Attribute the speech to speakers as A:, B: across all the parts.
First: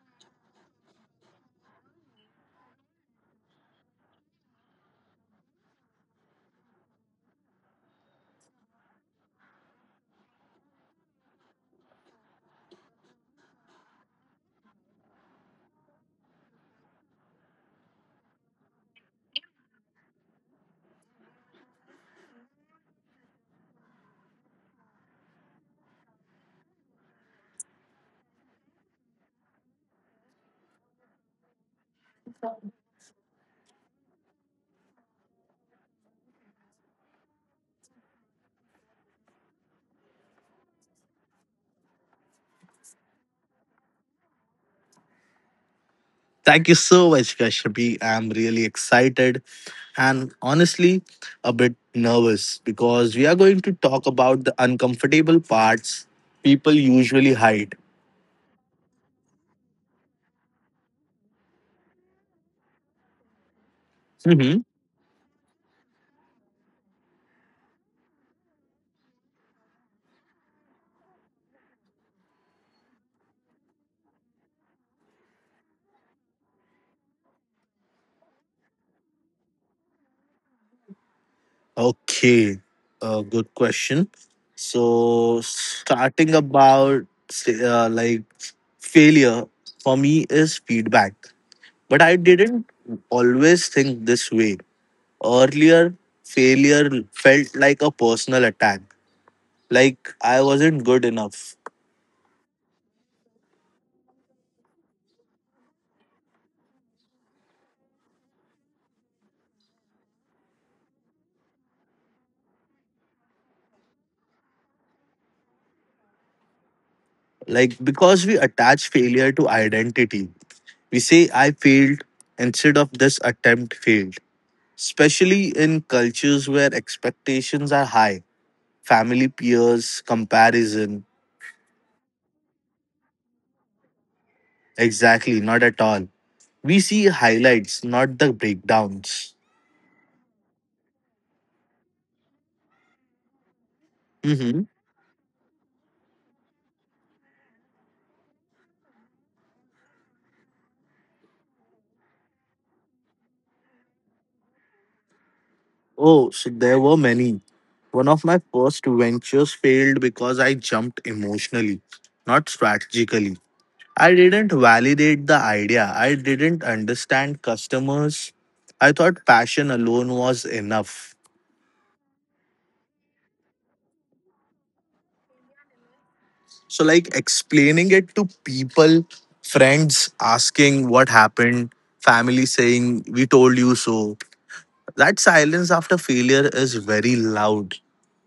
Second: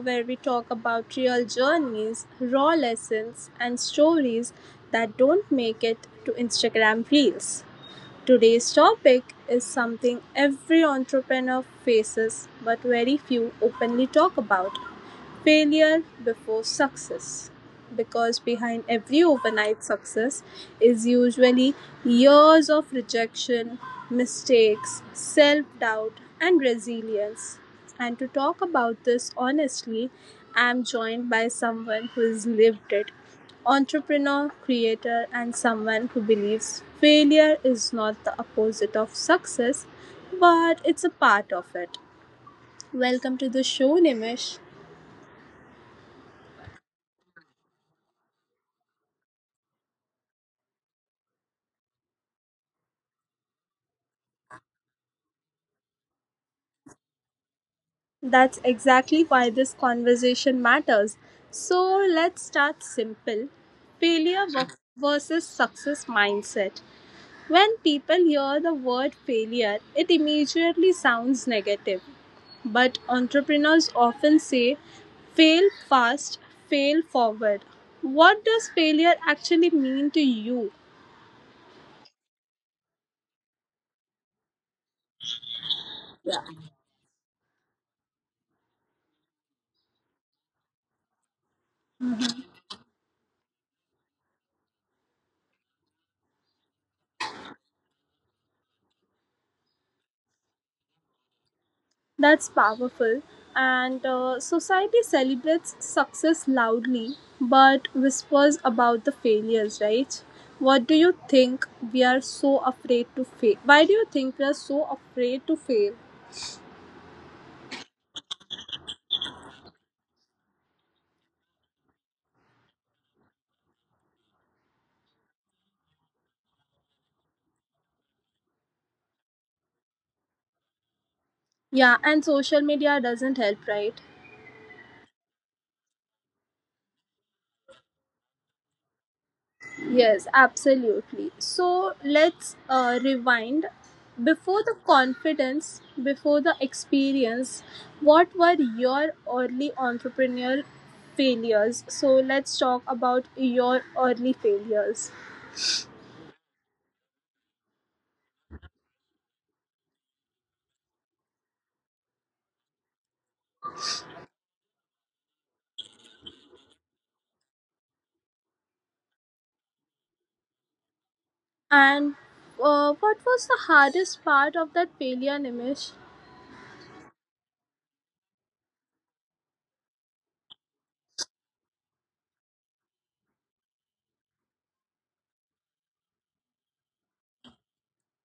A: where we talk about real journeys, raw lessons, and stories that don't make it to Instagram Reels. Today's topic is something every entrepreneur faces, but very few openly talk about. Failure before success, because behind every overnight success is usually years of rejection, mistakes, self doubt, and resilience. And to talk about this honestly, I'm joined by someone who has lived it, entrepreneur, creator, and someone who believes failure is not the opposite of success, but it's a part of it. Welcome to the show, Nimish.
B: Thank you so much, Kashyapi. I'm really excited and honestly a bit nervous because we are going to talk about the uncomfortable parts people usually hide.
A: That's exactly why this conversation matters. So let's start simple. Failure
B: Mhm.
A: ver- versus success mindset. When people hear the word failure, it immediately sounds negative. But entrepreneurs often say fail fast, fail forward. What does failure actually mean to you?
B: Okay, good question. So, starting about say, like failure for me is feedback, but I didn't always think this way. Earlier, failure felt like a personal attack, like I wasn't good enough.
A: That's powerful. And society celebrates success loudly but whispers about the failures, right? What do you think we are so afraid to fail? Why do you think we are so afraid to fail?
B: Like, because we attach failure to identity, we say I failed instead of this attempt failed, especially in cultures where expectations are high: family, peers, comparison.
A: Yeah, and social media doesn't help, right?
B: Exactly, not at all. We see highlights, not the breakdowns.
A: Yes, absolutely. So let's rewind. Before
B: hmm
A: the confidence, before the experience, what were your early entrepreneurial failures? So let's talk about your early failures.
B: oh, so there were many. One of my first ventures failed because I jumped emotionally, not strategically. I didn't validate the idea. I didn't understand customers. I thought passion alone was enough.
A: And what was the hardest part of that failure, Nimish?
B: So, like, explaining it to people, friends asking what happened, family saying, "We told you so." That silence after failure is very loud.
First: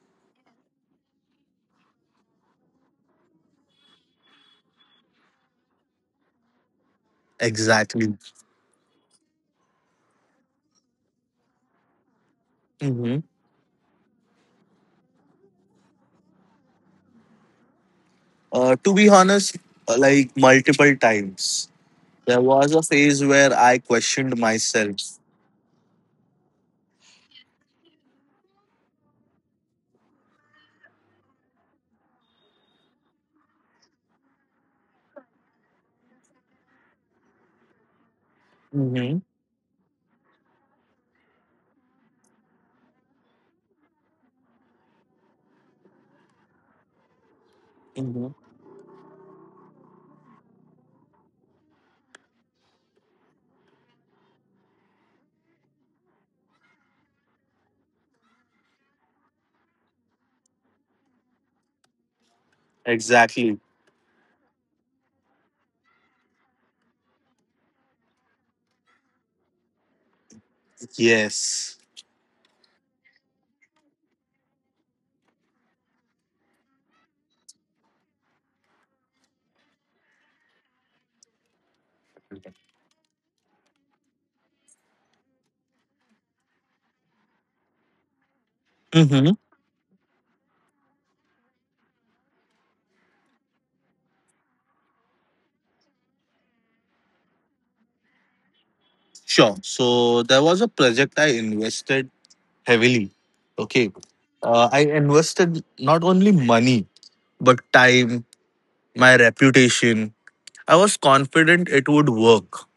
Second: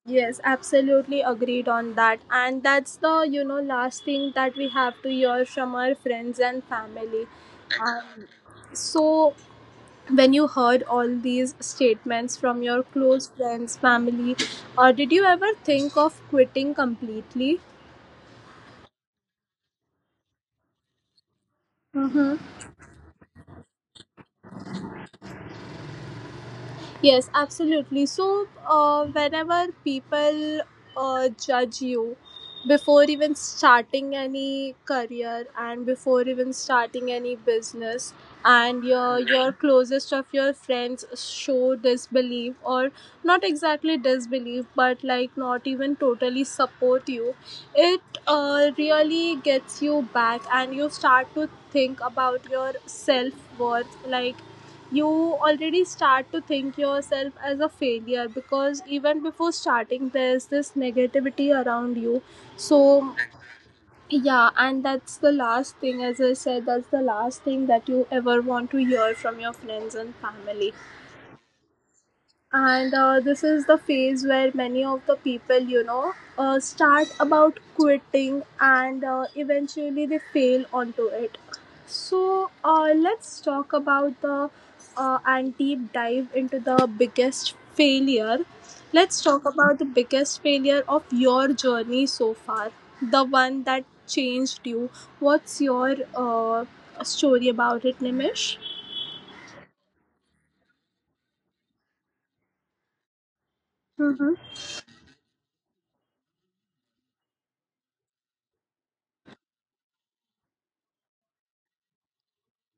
A: Yes, absolutely agreed on that. And that's the, you know, last thing that we have to hear from our friends and family.
B: Exactly.
A: So when you heard all these statements from your
B: hmm
A: close friends, family, or did you ever think of quitting completely?
B: To be honest, like multiple times, there was a phase where I questioned myself.
A: Yes, absolutely. So, whenever people judge you before even starting any career and before even starting any business, and your
B: hmm
A: your closest of your friends show disbelief or not exactly disbelief, but like not even totally support you, it
B: hmm
A: really gets you back, and you start to think about your self worth, like you already start to think yourself as a failure because even before starting there's this negativity around you. So
B: Exactly.
A: yeah, and that's the last thing, as I said, that's the last thing that you ever want to hear from your friends and family.
B: Yes.
A: And this is the phase where many of the people, you know, start about quitting, and eventually they fail onto it. So let's talk about the and deep dive into the biggest failure. Let's
B: Mm-hmm.
A: talk about the biggest failure of your journey so far, the one that changed you. What's your story about it, Nimish?
B: Sure. So there was a project I invested heavily. Okay.
A: Mm-hmm.
B: I invested not only money, but time, my reputation. I was confident it would work.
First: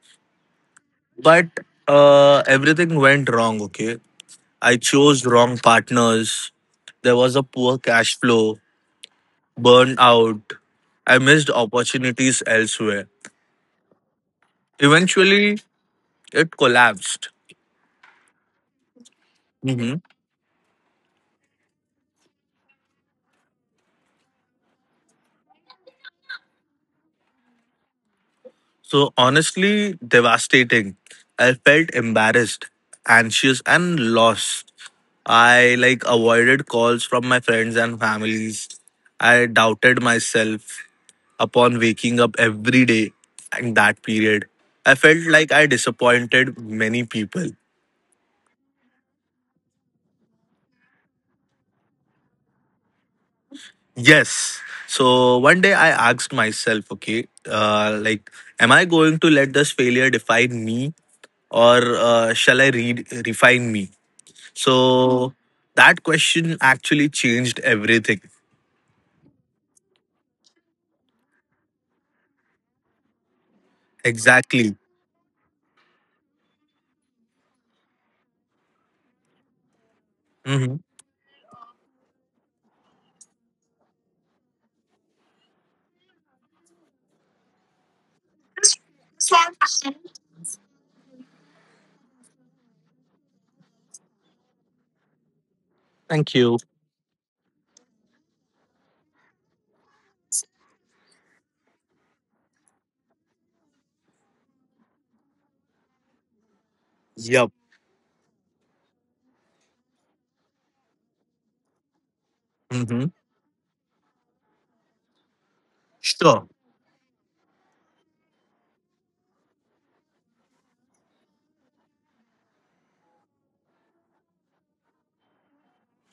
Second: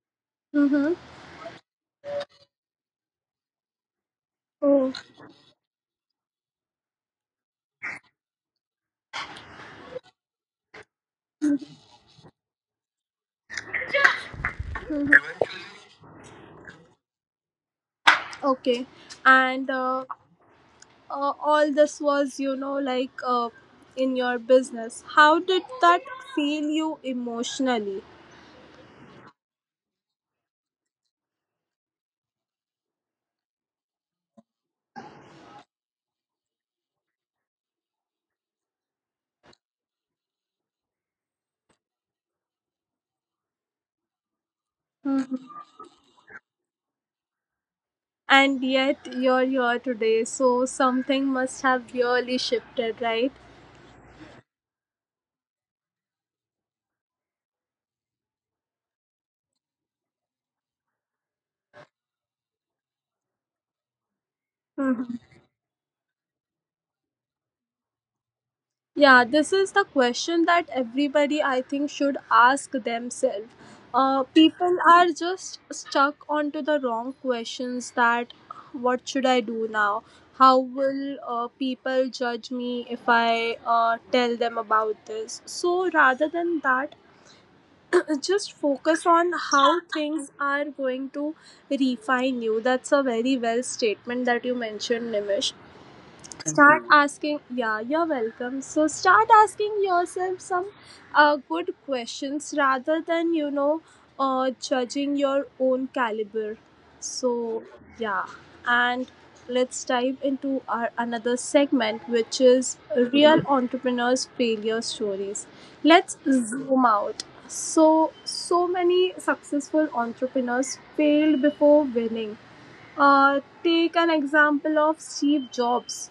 A: Mm-hmm.
B: But everything went wrong. Okay. I
A: Oh.
B: chose wrong partners. There was a poor cash flow, burnout. I missed opportunities elsewhere. Eventually, it collapsed.
A: Okay. And
B: Mm-hmm.
A: all this was, you know, like in your business. How did that feel you emotionally?
B: So honestly, devastating. I felt embarrassed, anxious, and lost. I like avoided calls from my friends and families. I doubted myself upon waking up every day in that period. I felt like
A: Mhm.
B: I disappointed many people.
A: And yet you're here today. So something must have really shifted, right?
B: Yes. So one day I asked myself, okay, am I going to let this failure define me or shall I read refine me? So that question actually changed everything.
A: Yeah, this is the question that everybody, I think, should ask themselves.
B: Exactly.
A: People are just stuck onto the wrong questions, that what should I do now? How
B: hmm
A: will people judge me if I tell them about this? So rather than that, just focus on how things are going to refine you. That's a very well statement that you mentioned, Nimish.
B: Thank you.
A: Start asking, yeah, you're welcome, so start asking yourself some good questions rather than, you know, judging your own caliber.
B: Yep.
A: So yeah, and let's dive into our another segment, which is
B: hmm
A: real entrepreneurs failure stories. Let's
B: Sure.
A: zoom out. So so many successful entrepreneurs failed before winning. Uh, take an example of Steve Jobs.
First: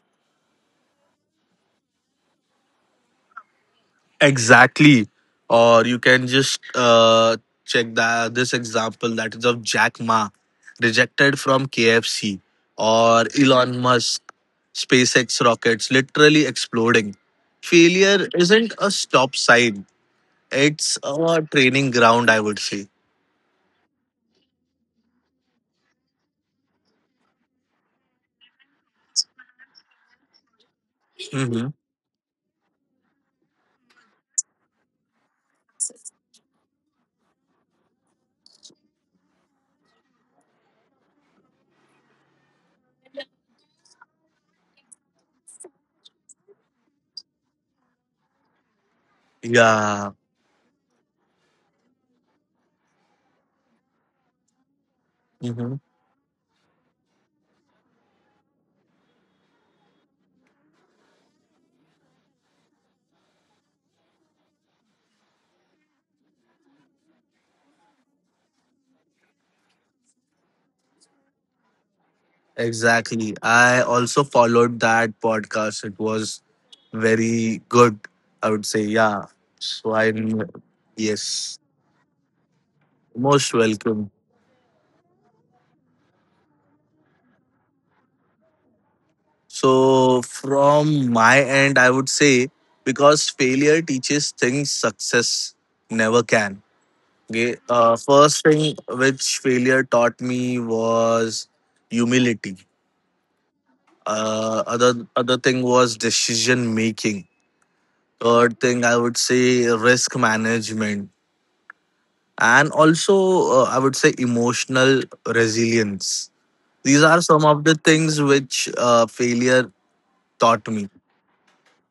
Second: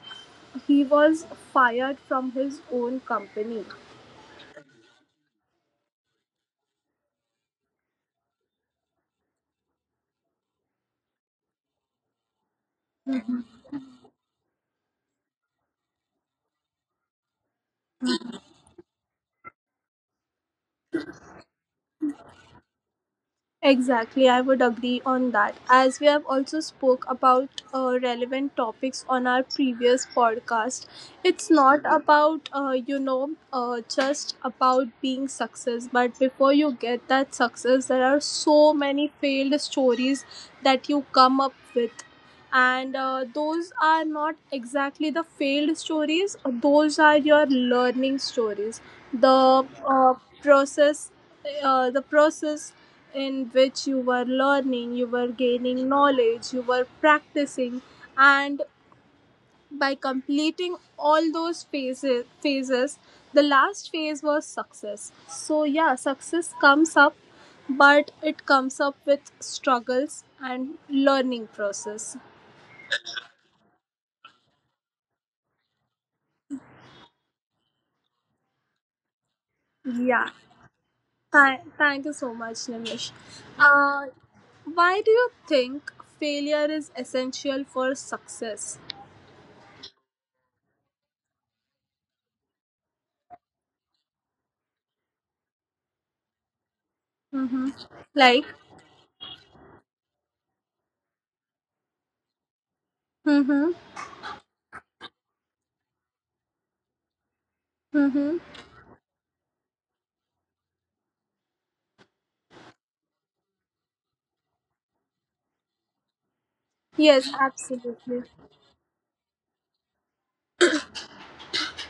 A: He was fired from his own company.
B: Exactly. Or you can just check that this example that is of Jack Ma rejected from KFC, or Elon Musk SpaceX rockets literally exploding. Failure isn't a stop sign. It's a training ground, I would say.
A: Exactly, I would agree on that. As we have also spoke about relevant topics on our previous podcast, it's
B: hmm
A: not about you know, just about being success, but before you get that success, there are so many failed stories that you come up with. And those are not exactly the failed stories, those are your learning stories. The
B: Yeah.
A: uh, process the process in which you were learning, you were
B: Mm-hmm.
A: gaining knowledge, you were practicing, and by completing all those phases, the last phase was success. So, yeah, success comes up, but it comes up with struggles and learning process.
B: Exactly. I also followed that podcast. It was very good, I would say. Yeah. So I,
A: Yeah. Th-
B: yes,
A: thank you so much, Nimish.
B: most
A: Uh,
B: welcome.
A: why do you think failure is essential for success?
B: So from my end, I would say because failure teaches things success never can. Okay.
A: Mm-hmm.
B: First
A: Like,
B: thing which failure taught me was humility.
A: mm-hmm,
B: Other thing was decision making.
A: mm-hmm.
B: Third thing I would say risk management, and also I would say emotional resilience. These are
A: Yes,
B: some of the things
A: absolutely.
B: which failure taught me.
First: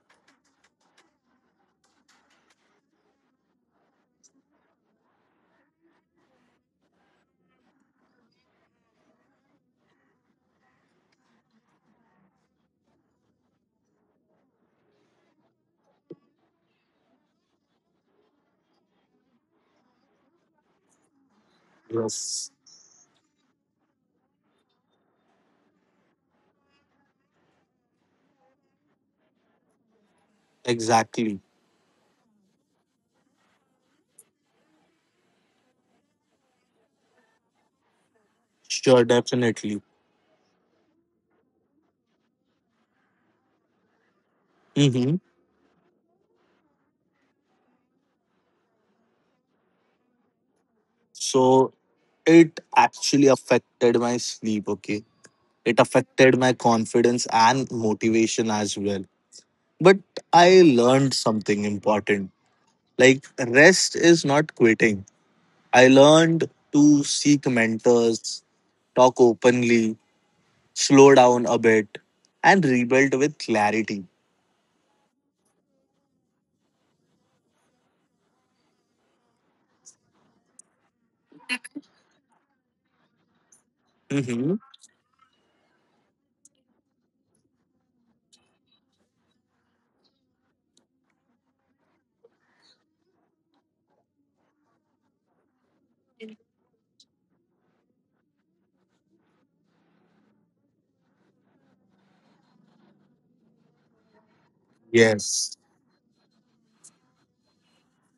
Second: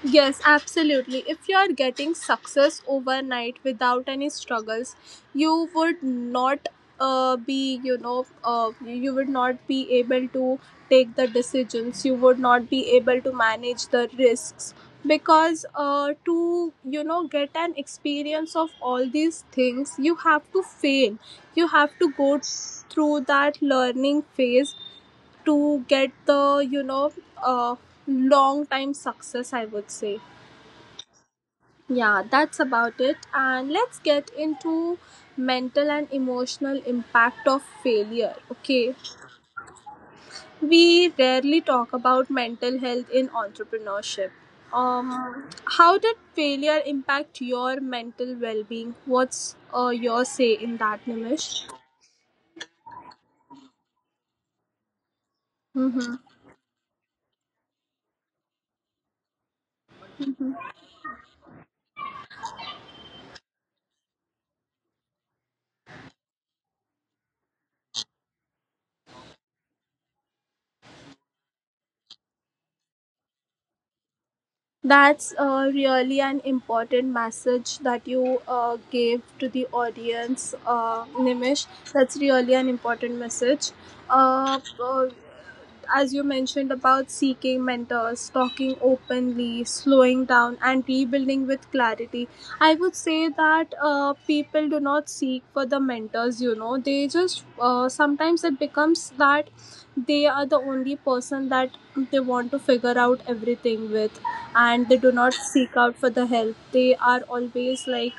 A: Yes, absolutely. If you are getting success overnight without any struggles, you would not you know, you would not be able to take the decisions, you would not be able to manage the risks, because to, you know, get an experience of all these things you have to fail. You have to go
B: Yes,
A: through that learning phase to get the, you know, uh, long time success, I would say.
B: exactly.
A: Yeah, that's about it. And let's get into mental and emotional impact of failure. Okay,
B: Sure, definitely.
A: we rarely talk about mental health in entrepreneurship. Um,
B: hmm
A: how did failure impact your mental well-being? What's your say in that, Nimish?
B: so it actually affected my sleep. Okay, it
A: Mm-hmm.
B: affected my confidence and motivation as well. But I learned something important, like rest is not quitting. I learned to seek mentors, talk openly, slow down a bit, and rebuild with clarity.
A: That's really an important message that you gave to the audience, Nimish. That's really an important message.
B: hmm
A: Uh, uh, as you mentioned about seeking mentors, talking openly, slowing down, and rebuilding with clarity, I would say that people do not seek for the mentors, you know, they just sometimes it becomes that they are the only person that they want to figure out everything with, and they do not
B: Yes,
A: seek out for the help. They are always like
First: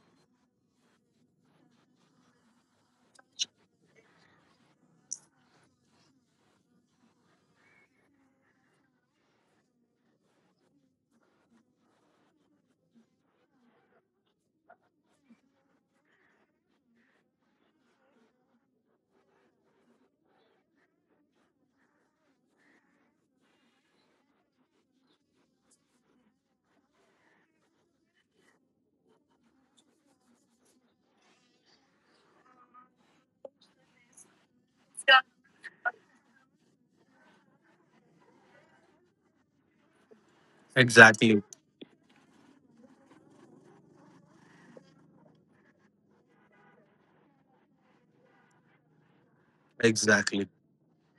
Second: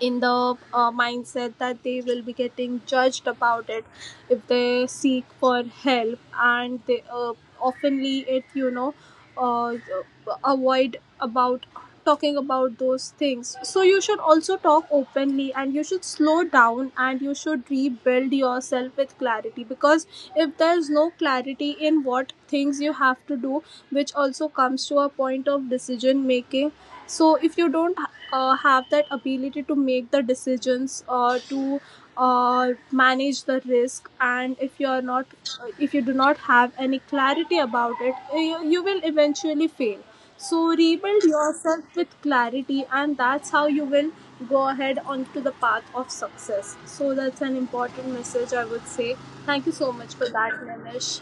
A: in the mindset that they will be getting judged about it if they seek for help, and they oftenly, it, you know, uh, avoid about talking about those things. So you should also talk openly and you should slow down and you should rebuild yourself with clarity, because if there's no clarity in what things you have to do, which also comes to a point of decision making, so if you don't have that ability to make the decisions, or to manage the risk, and if you are not, if you do not have any clarity about it, you will eventually fail. So rebuild
B: exactly.
A: yourself with clarity, and that's how you will go ahead onto the path of success. So that's an important message, I would say. Thank you so much for
B: Exactly.
A: that, Nimish.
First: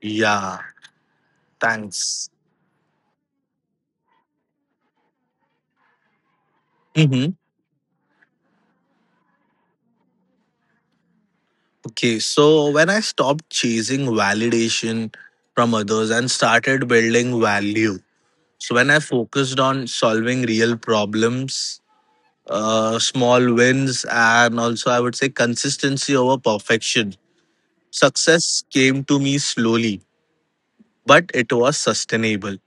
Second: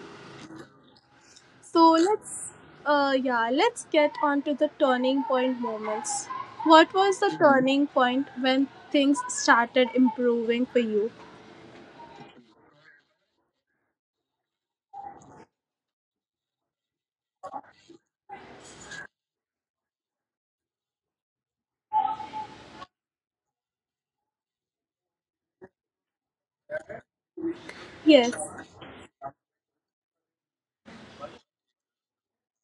B: Yeah,
A: So
B: thanks.
A: let's, yeah, let's get on to the turning point moments. What was
B: hmm
A: the turning point when things started improving for you?
B: Okay, so when I stopped chasing validation from others and started building value, so when I focused on solving real problems, small wins, and also I would say consistency over perfection,
A: Yes.
B: success came to me slowly, but it was sustainable.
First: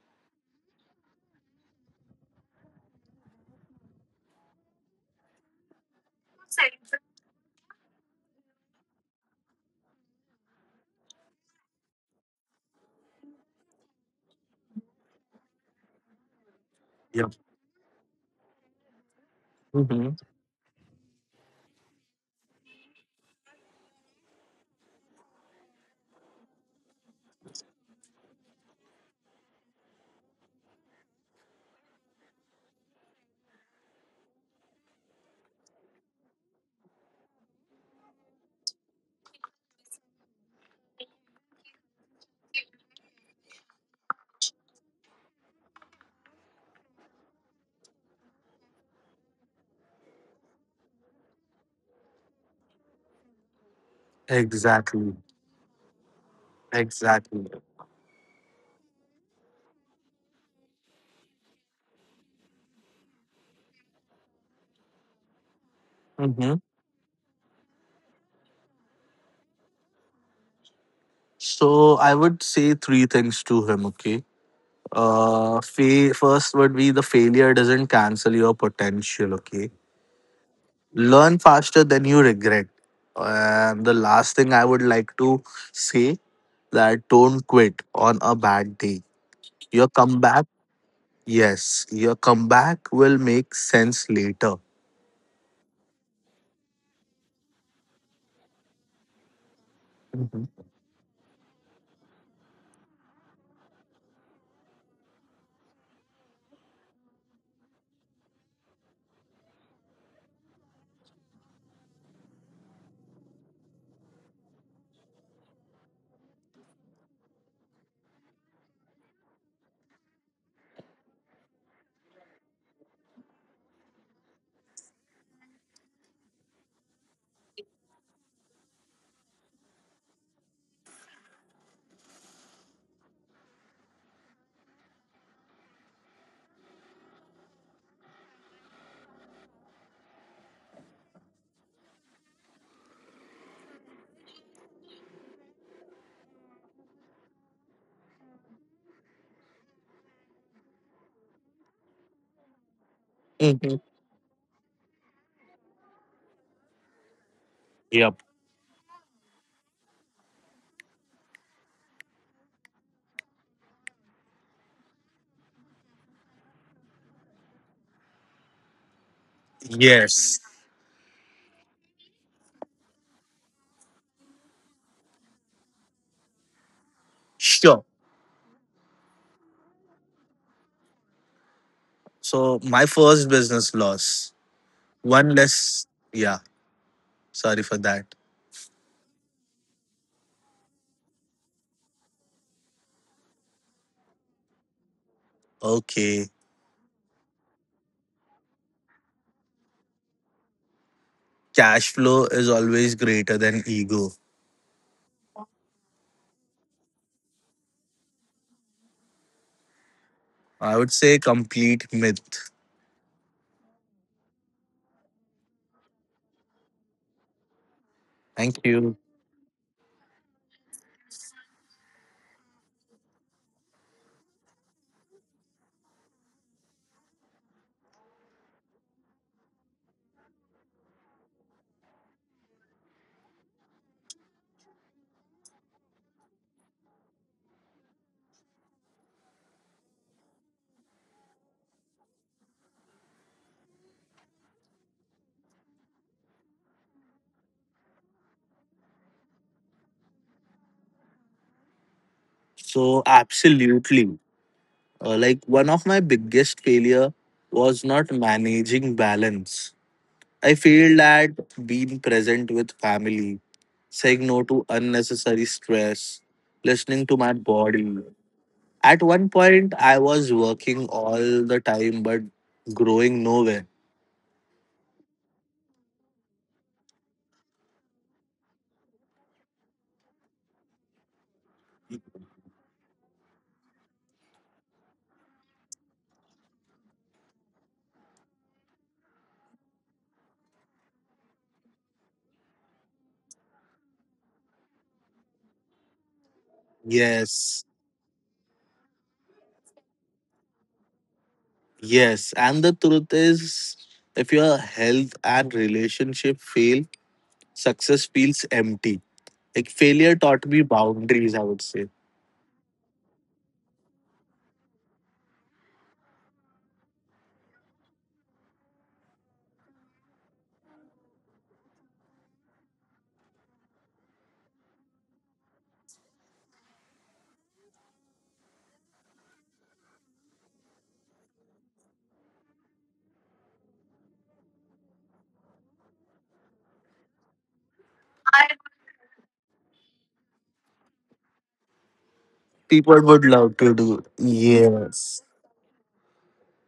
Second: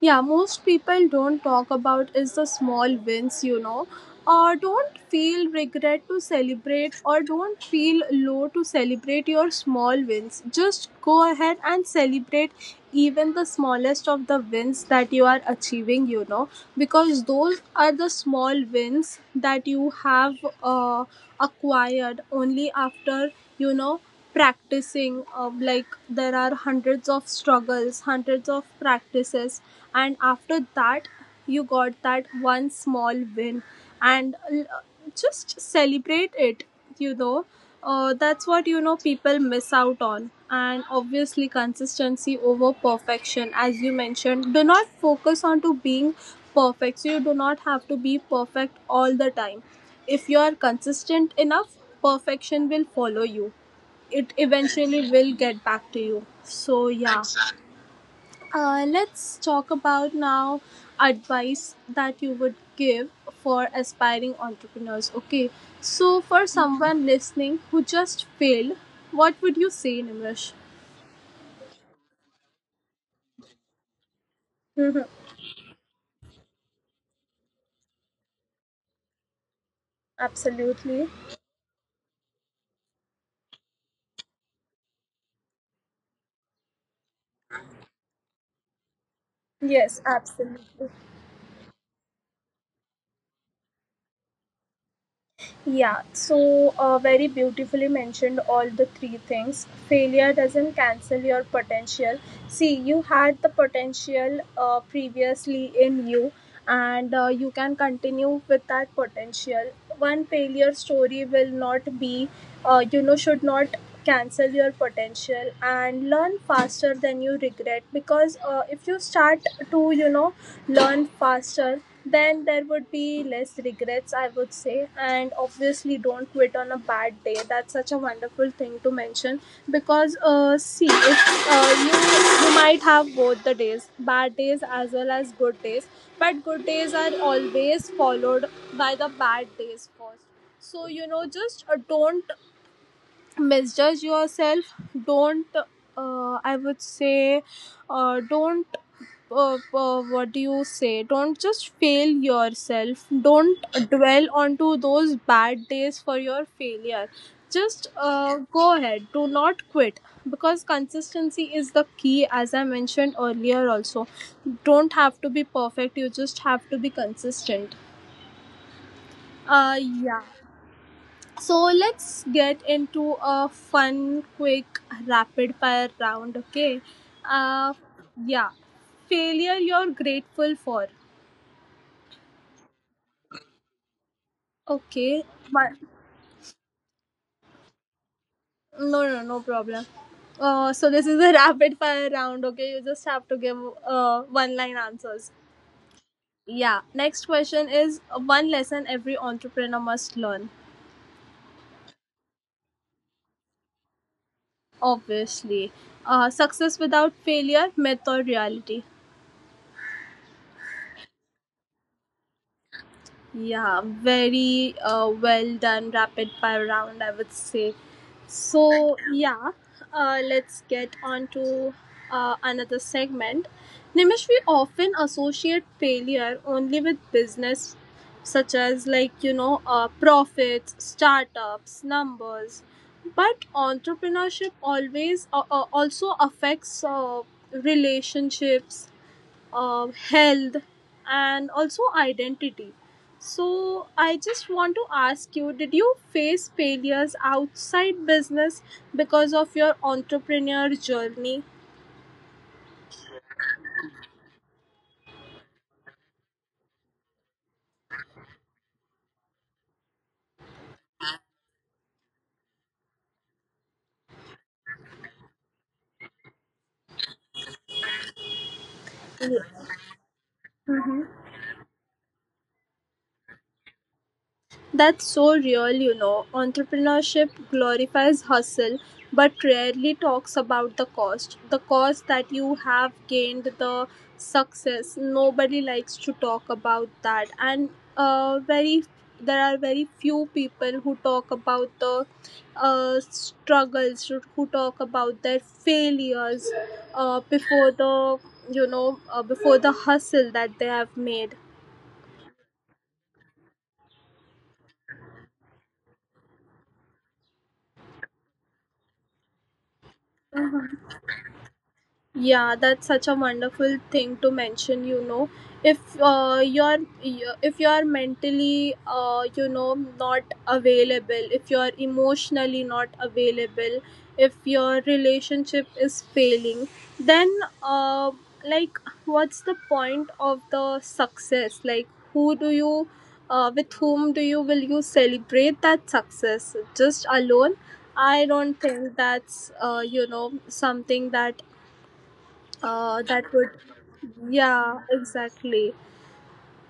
A: Yeah, most people don't talk about is the small wins, you know, or don't feel regret to celebrate, or don't feel low to celebrate your small wins. Just go ahead and celebrate even the smallest of the wins that you are achieving, you know, because those are the small wins that you
B: Yeah.
A: have uh, acquired only after, you know, practicing, like there are hundreds of struggles, hundreds of practices, and after that you got that one small win, and just celebrate it, you know. That's what, you know, people miss out on. And obviously consistency over perfection, as you mentioned, do not focus on to being perfect. So you do not have to be perfect all the time. If you are consistent enough, perfection will follow you. It eventually
B: Exactly.
A: will get back to you. So, yeah.
B: Exactly.
A: Exactly. Let's talk about now advice that you would give for aspiring entrepreneurs. Okay. So, for
B: hmm
A: someone listening who just failed, what would you say, Nimrish?
B: So I would say three things to him. Okay. First would be the failure doesn't cancel your potential. Okay.
A: Absolutely.
B: Learn faster than you regret. And the last thing I would like to say that don't quit on a bad day. Your
A: Yes,
B: comeback,
A: absolutely.
B: yes, your comeback will make sense later.
A: Yeah, so very beautifully mentioned all the three things. Failure
B: Mhm.
A: doesn't cancel your potential. See, you had the potential previously in you, and you can continue with that potential. One failure story will not be, you know, should not cancel your potential. And learn faster than you regret, because if you start to, you know, learn faster, then there would be less regrets, I would say. And obviously, don't quit on a bad day. That's such a wonderful thing to mention, because, see, if you might have both the days, bad days as well as good days, but good days are always followed by the bad days first. So, you know, just don't misjudge yourself. Don't I would say don't what do you say don't just fail yourself. Don't
B: Mhm.
A: dwell onto those bad days for your failure. Just
B: Yep.
A: go ahead, do not quit, because consistency is the key, as I mentioned earlier also. Don't have to be perfect, you just have to be consistent. Uh, yeah.
B: Yes.
A: So let's get into a fun, quick, rapid fire round, okay? Uh,
B: Sure.
A: yeah. Failure you're grateful for.
B: So my first business loss.
A: Okay.
B: One
A: But
B: less. Yeah. Sorry for that.
A: no, no, no problem. So this is a rapid fire round, okay? You just have to give one line answers.
B: Okay.
A: Yeah. Next question is one lesson every entrepreneur must learn.
B: Cash flow is always greater than ego.
A: Obviously. Success without failure, myth or reality?
B: I would say complete myth.
A: Yeah, very well done rapid fire round, I would say.
B: Thank you.
A: So, yeah, let's get on to another segment. Nimish, we often associate failure only with business, such as profits, startups, numbers. But entrepreneurship always also affects relationships, health, and also identity. So I just want to ask you, did you face failures outside business because of your entrepreneur journey?
B: So absolutely. Like one of my biggest failure was not managing balance. I failed at being present with family, saying no to unnecessary stress, listening to my body. At one point, I was working all the time but growing nowhere.
A: That's so real, you know. Entrepreneurship glorifies hustle but rarely talks about the cost. The cost that you have gained, the success. Nobody likes to talk about that. And very there are very few people who talk about the struggles, who talk about their failures uh,
B: Yes,
A: before the before the hustle that they have made.
B: yes. And the truth is, if your health and relationship fail, success feels empty. Like failure taught me boundaries, I would say.
A: Yeah, that's such a wonderful thing to mention, you know. If you're mentally, not available, if you're emotionally not available, if your relationship is failing, then, uh, like what's the point of the success? Like, who do you, with whom do you, will you celebrate that success? Just alone? I don't think that's something that,
B: People would
A: that would,
B: love to do.
A: yeah,
B: Yes.
A: exactly.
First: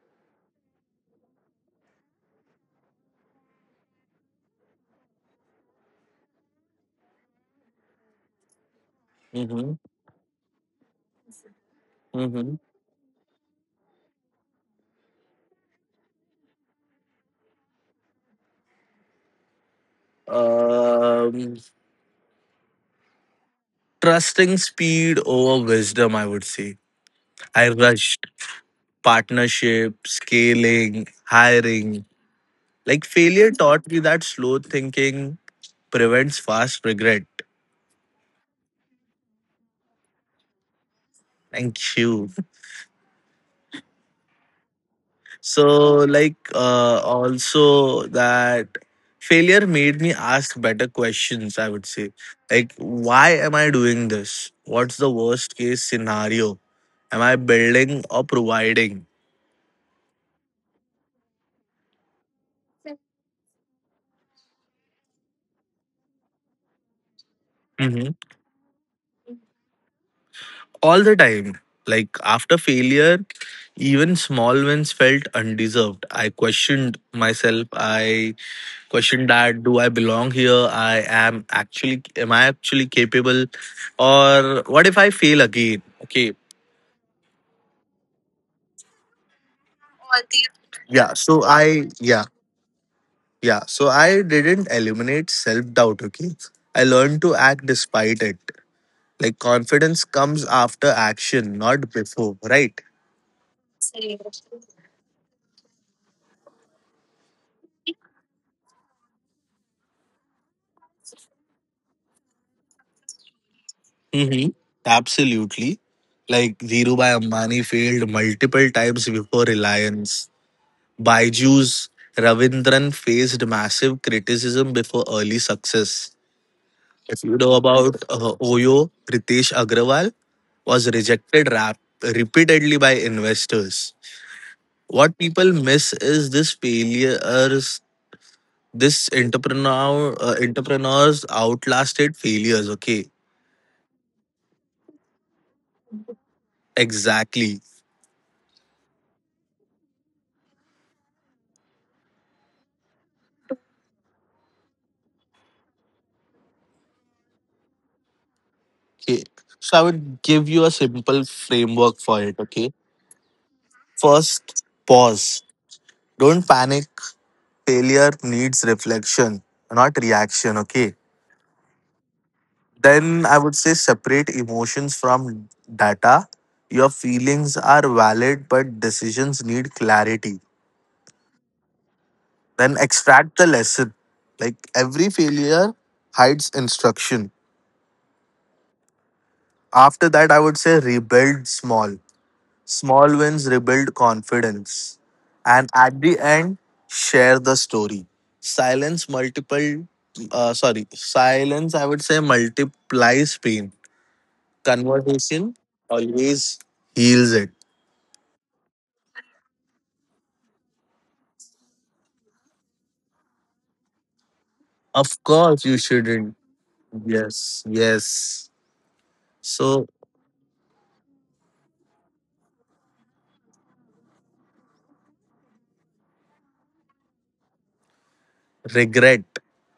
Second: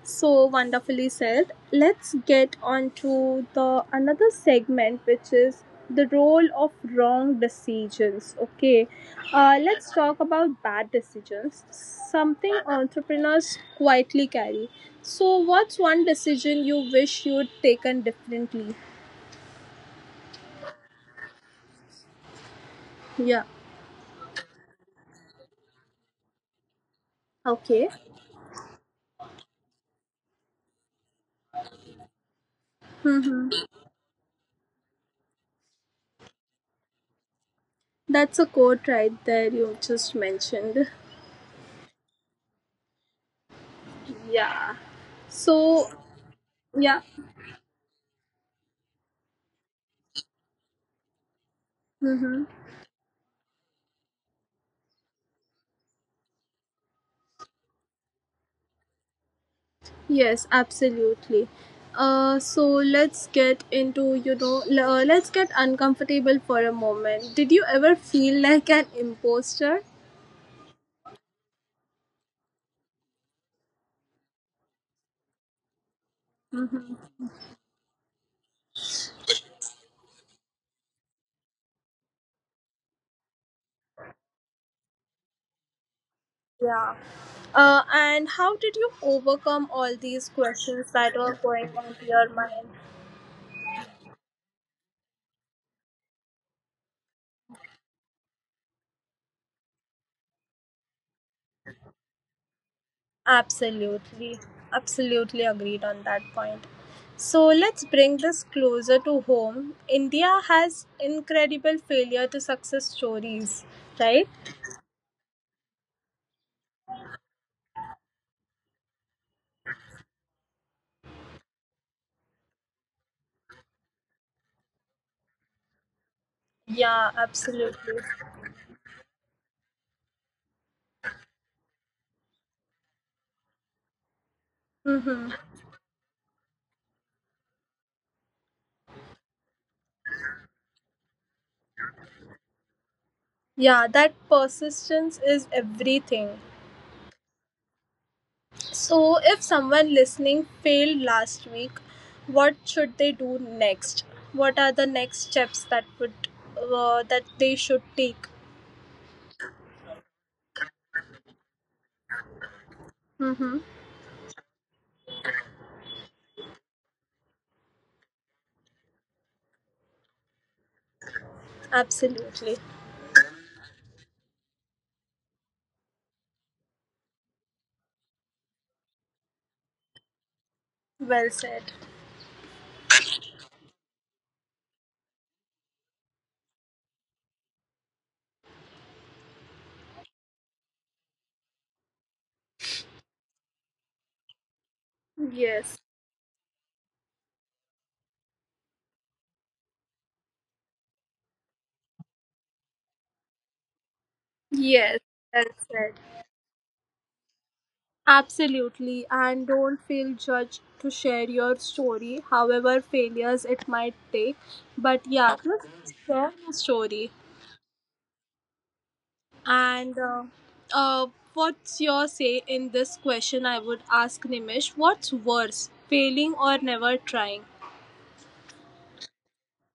A: So wonderfully said. Let's get on to the another segment, which is the role of wrong decisions. Okay,
B: Mm-hmm.
A: let's talk about bad decisions, something
B: Mm-hmm.
A: entrepreneurs quietly carry. So, what's one decision you wish you'd taken differently?
B: Um,
A: Yeah.
B: trusting speed over wisdom, I would say. I
A: Okay.
B: rushed partnership, scaling, hiring. Like failure
A: Hmm.
B: taught me that slow thinking prevents fast regret.
A: That's a quote right there you just mentioned.
B: Thank you.
A: Yeah.
B: So,
A: So, yeah.
B: also that failure made me ask better questions, I would say. Like, why am I doing this? What's the worst case scenario? Am I building or providing?
A: Yes, absolutely. So let's get into, you know, let's get uncomfortable for a moment. Did you ever
B: Mhm.
A: feel like an imposter?
B: All the time. Like, after failure, even small wins felt undeserved. I questioned myself. I questioned that do I belong here? Am I actually capable? Or what if I fail again? Okay.
A: Yeah. And how did you overcome all these questions
B: Yeah,
A: that were
B: so
A: going
B: I
A: on to
B: yeah,
A: your mind?
B: yeah. So I didn't eliminate self-doubt, okay? I learned to act despite it. Like confidence comes after action, not before, right?
A: Absolutely. Absolutely agreed on that point. So let's bring this closer to home. India has incredible failure to success stories, right?
B: Mm-hmm. Absolutely. Like Dhirubhai Ambani failed multiple times before Reliance. Baiju's Ravindran faced massive criticism before early success.
A: Yeah,
B: If you know
A: absolutely.
B: about Oyo, Ritesh Agrawal was repeatedly by investors. What
A: Mm-hmm.
B: people miss is this failures, this entrepreneurs outlasted failures. Okay,
A: Yeah, that persistence is everything.
B: exactly.
A: So, if someone listening failed last week, what should they do next? What are the next steps that would, that they should take?
B: Okay, so I would give you a simple framework for it. Okay,
A: Mm-hmm.
B: first, pause, don't panic. Failure needs reflection, not reaction. Okay,
A: Absolutely.
B: then I would say separate emotions from data. Your feelings are valid, but decisions need clarity.
A: Well said.
B: Then extract the lesson. Like every failure hides instruction. After that, I would say rebuild small. Small wins rebuild confidence. And
A: Yes.
B: at the end, share the story. Silence multiple, Silence, I would say, multiplies pain.
A: Yes. Well
B: Conversation
A: said.
B: always heals it.
A: Absolutely. And don't feel judged to share your story, however failures it might take. But
B: Of
A: yeah,
B: course, you
A: just share
B: shouldn't.
A: your story.
B: Yes, yes. So
A: And uh, what's your say in this question? I would ask Nimish, what's worse, failing or never trying?
B: regret.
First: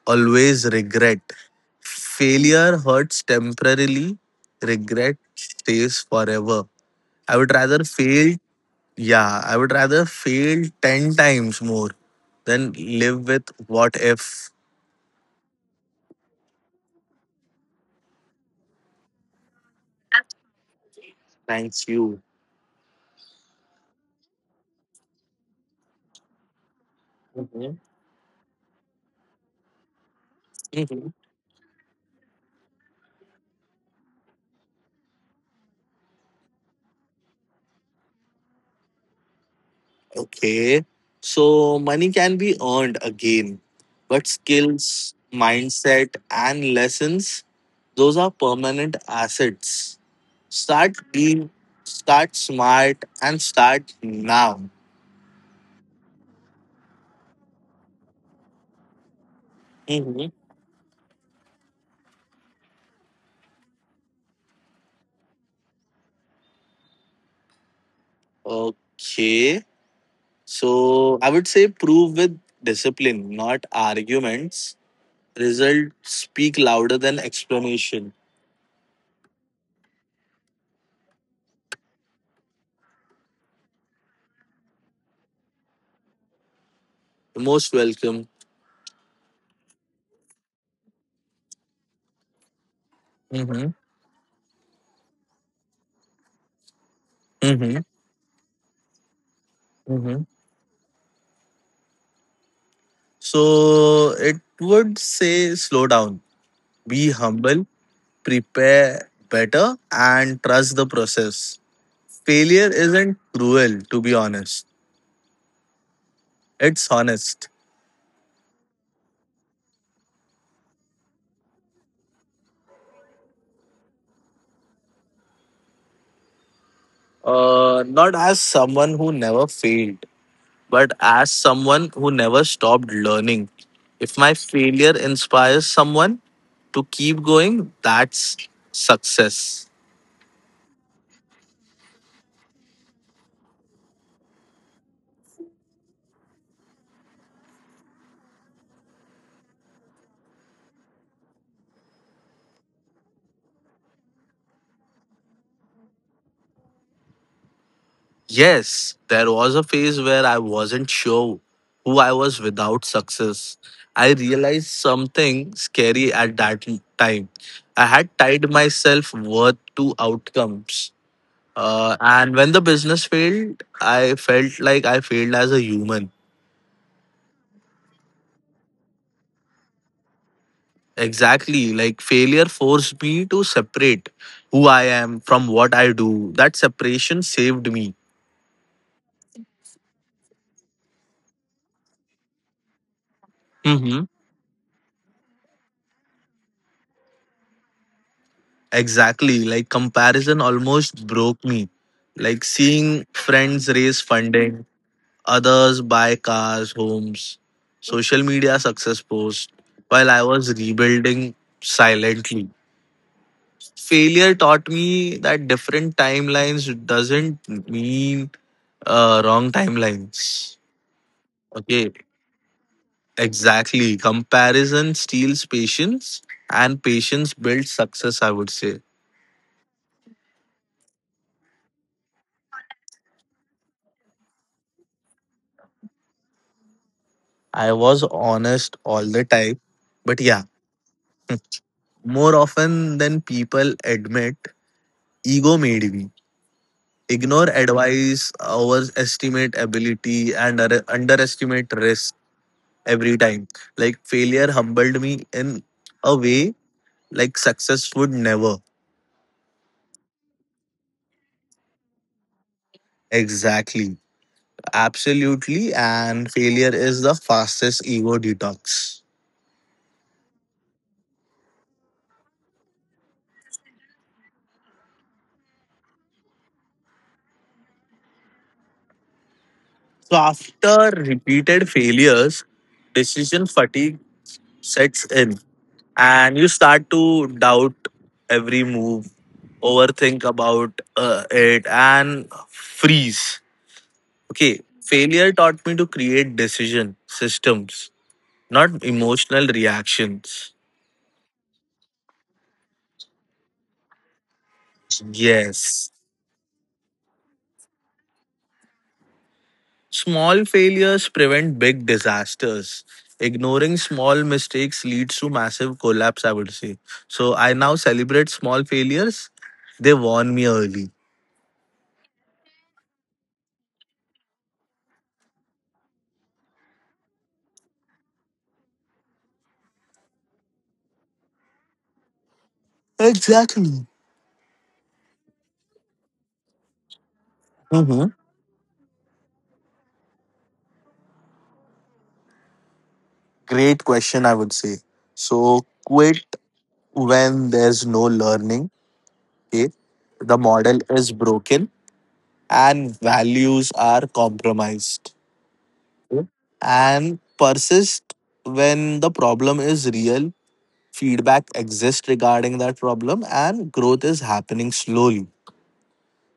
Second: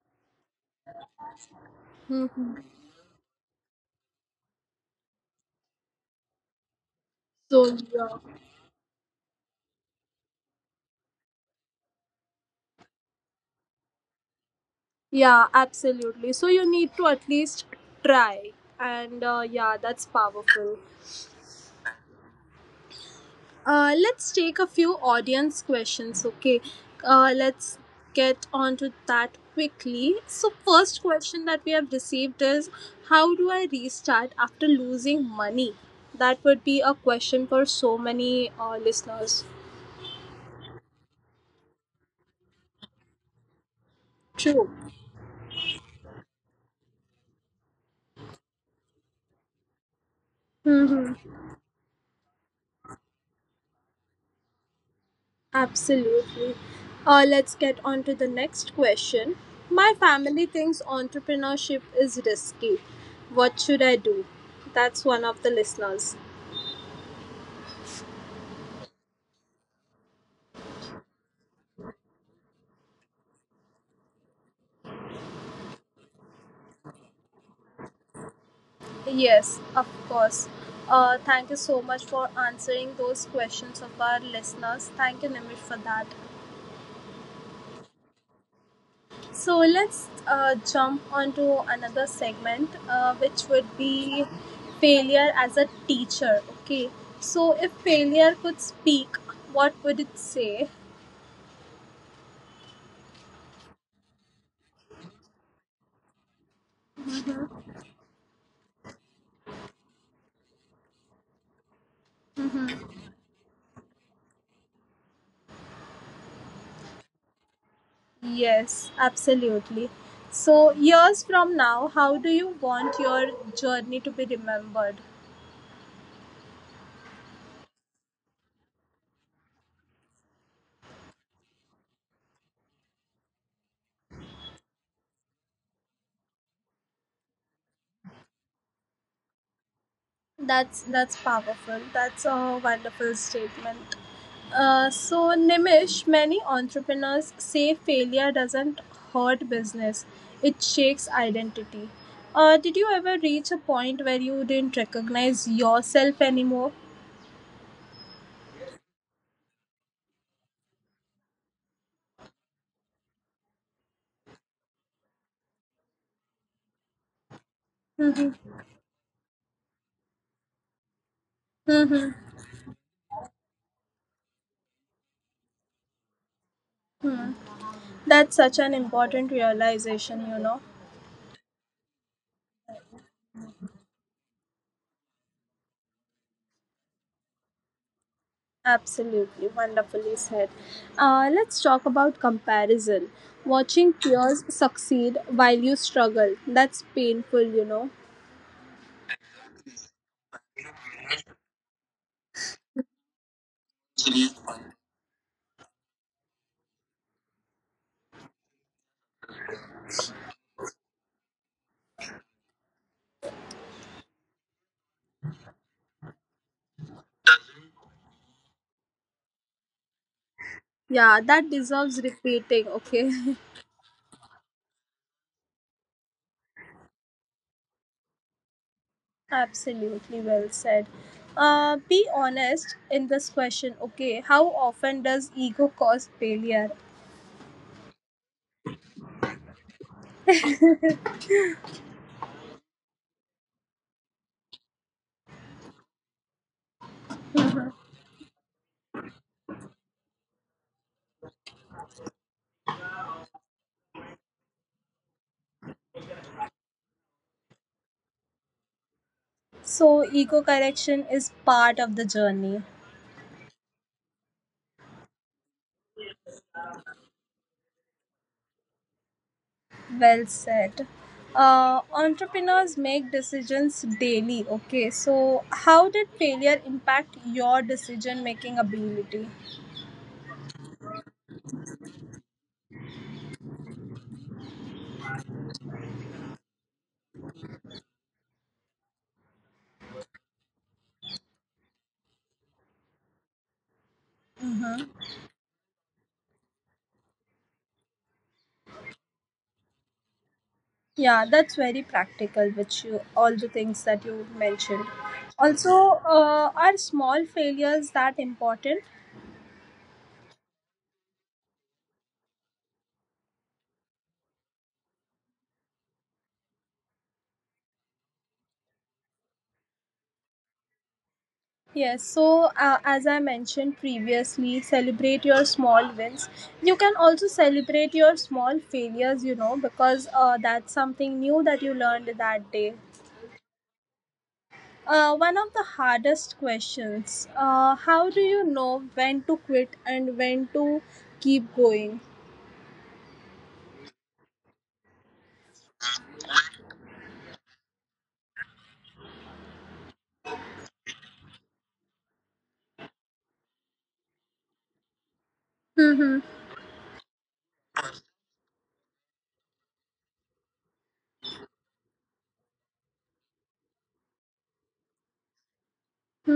B: Always regret.
A: Mhm.
B: Failure hurts temporarily, regret stays forever. I would
A: So,
B: rather
A: yeah.
B: fail, yeah, I would rather fail 10 times more than live with what if.
A: Yeah, absolutely. So, you need to at least try. And yeah, that's powerful.
B: Thanks, you.
A: Let's take a few audience questions, okay? Uh,
B: Mhm.
A: let's get on to that quickly. So, first question that we have received is, how do I restart after losing money? That would be a question for so many listeners.
B: Okay. So money can be earned again, but
A: True.
B: skills, mindset, and lessons, those are permanent assets. Start
A: Mm-hmm.
B: being, start smart, and start now.
A: Absolutely. Let's get on to the next question. My
B: Mhm.
A: family thinks entrepreneurship is risky. What should I do? That's one of the listeners.
B: Okay. So I would say prove with discipline, not arguments. Results speak louder than explanation.
A: Yes, of course. Thank you so much for answering those questions of our listeners. Thank you, Nimish, for that.
B: Most welcome.
A: So let's jump onto another segment, which
B: Mm-hmm.
A: would be failure as a teacher. Okay. So if
B: Mm-hmm.
A: failure could speak, what would it say?
B: So it would say slow down, be humble, prepare better, and trust the process. Failure isn't cruel, to be honest. It's honest.
A: Yes, absolutely. So years from now, how do you want your journey to be remembered?
B: Not as someone who never failed, but as someone who never stopped learning. If my failure inspires someone to keep going, that's success.
A: That's powerful. That's a wonderful statement. So Nimish, many entrepreneurs say failure doesn't hurt business; it shakes identity. Did you ever reach a point where you didn't recognize yourself anymore?
B: Yes, there was a phase where I wasn't sure who I was without success. I realized something scary at that time. I had
A: Mm-hmm.
B: tied myself worth to outcomes.
A: Mm-hmm.
B: And when the business failed, I felt like I failed as a human.
A: That's such an important realization, you know.
B: Exactly, like failure forced me to separate who I am from what I do. That separation saved me.
A: Absolutely, wonderfully said. Let's talk about comparison. Watching
B: Mm-hmm.
A: peers succeed while you struggle. That's painful, you know.
B: Exactly. Like comparison almost broke me. Like seeing friends raise funding, others buy cars, homes, social media success posts, while I was rebuilding silently. Failure taught me that different timelines doesn't mean wrong timelines.
A: Yeah, that
B: Okay,
A: deserves repeating, okay?
B: exactly. Comparison steals patience, and patience builds success, I would say.
A: Absolutely well said. Be honest in this question, okay? How often does ego cause failure?
B: I was honest all the time. But yeah, more often than people admit, ego made me ignore advice, overestimate ability, and underestimate risk every time. Like failure humbled me in a way like success would never.
A: So, ego correction is part of the journey.
B: Exactly. Absolutely. And failure is the fastest ego detox.
A: Well said. Entrepreneurs make decisions daily. Okay, so how did failure impact your decision making ability?
B: So after repeated failures, decision fatigue sets in and you start to doubt every move, overthink about it, and freeze. Okay,
A: Mm-hmm.
B: failure taught me to create decision systems, not emotional reactions.
A: Yeah, that's very practical, which you all the things that you mentioned.
B: Yes.
A: Also, are small failures that important?
B: Small failures prevent big disasters. Ignoring small mistakes leads to massive collapse, I would say. So I now celebrate small failures, they warn me early.
A: Yes, so as I mentioned previously, celebrate your small wins. You can also celebrate your small failures, you know, because that's something new that you learned that day.
B: Exactly.
A: One of the hardest questions. How do you know when to quit and when to keep going?
B: Great question, I would say. So quit when there's no learning. Okay. The model is broken and values are compromised. Okay?
A: Mm-hmm.
B: And persist when the problem is real, feedback exists regarding that problem, and growth is happening slowly.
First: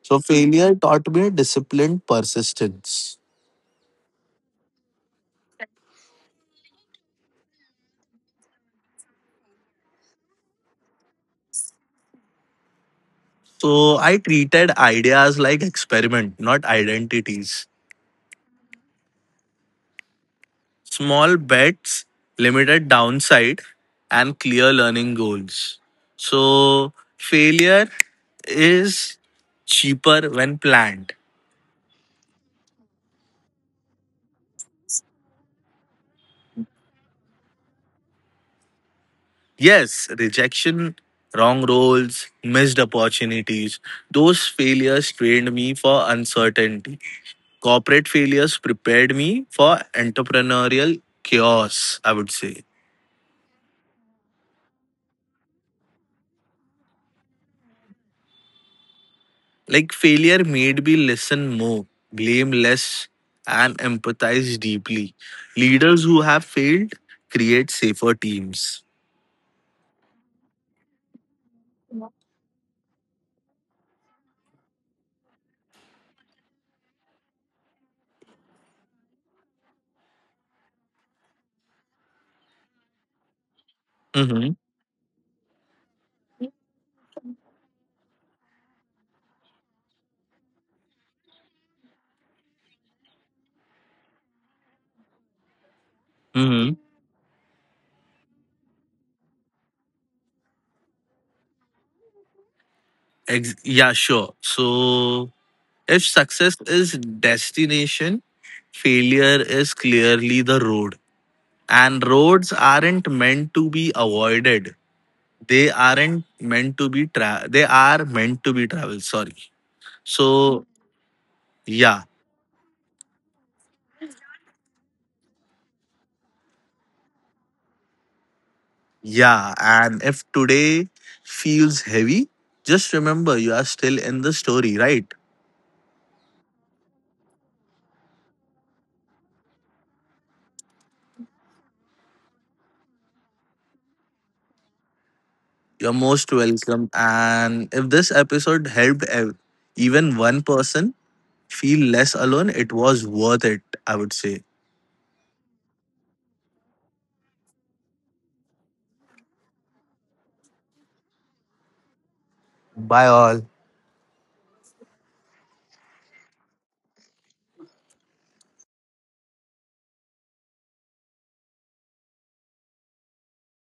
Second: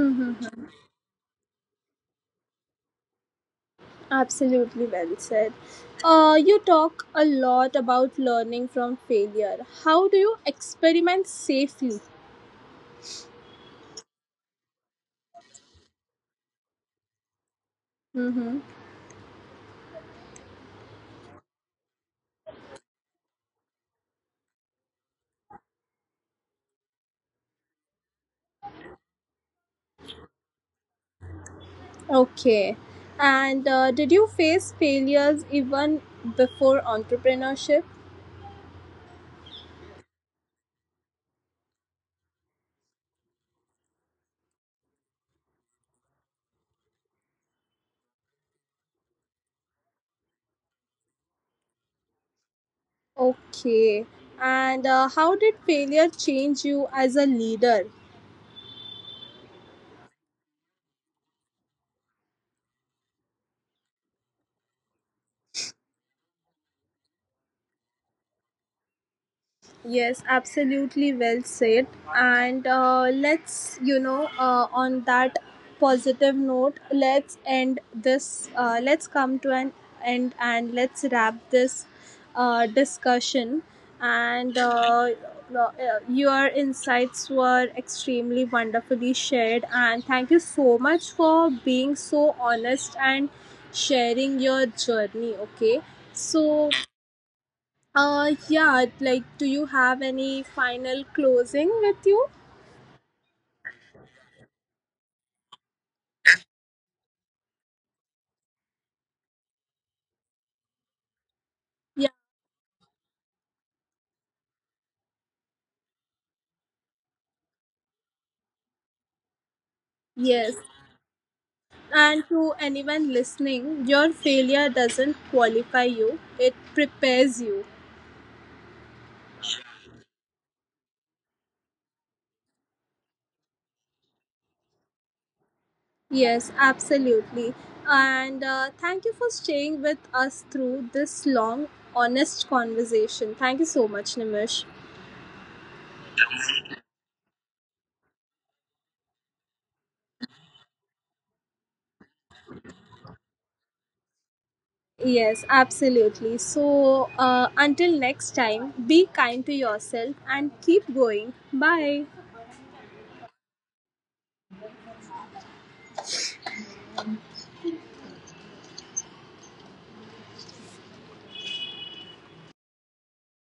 B: So failure taught me disciplined persistence.
A: Absolutely well said. You talk a lot about learning from failure. How do you experiment safely?
B: So I treated ideas like experiment, not identities.
A: Mm-hmm.
B: Small bets, limited downside, and clear learning goals. So, failure is cheaper when planned.
A: Okay. And did you face failures even before entrepreneurship?
B: Yes, rejection, wrong roles, missed opportunities, those failures trained me for uncertainty. Corporate failures prepared me for entrepreneurial chaos, I would say.
A: Okay. And how did failure change you as a leader?
B: Like failure made me listen more, blame less, and empathize deeply. Leaders who have failed create safer teams.
A: Yes, absolutely well said. And on that positive note, let's end this, let's come to an end and let's wrap this discussion.
B: Mm-hmm.
A: And uh, your insights were extremely wonderfully shared. And thank you so much for being so honest and sharing your journey. Okay. So,
B: Mm-hmm.
A: yeah, like, do you have any final closing with you?
B: Yeah, sure. So if success is destination, failure is clearly the road. And
A: Yeah,
B: roads aren't meant to be avoided. They aren't meant to be tra- They are meant to be traveled. Sorry.
A: yes.
B: So yeah.
A: And to anyone listening, your failure doesn't qualify you, it prepares you.
B: Yeah, and if today feels heavy, just remember you are still in the story, right?
A: Yes, absolutely. And thank you for staying with us through this long, honest conversation. Thank you so much, Nimish.
B: You're most welcome. And if this episode helped even one person feel less alone, it was worth it, I would say.
A: Yes, absolutely. So, until next time, be kind to yourself and keep going. Bye.
B: Bye, all.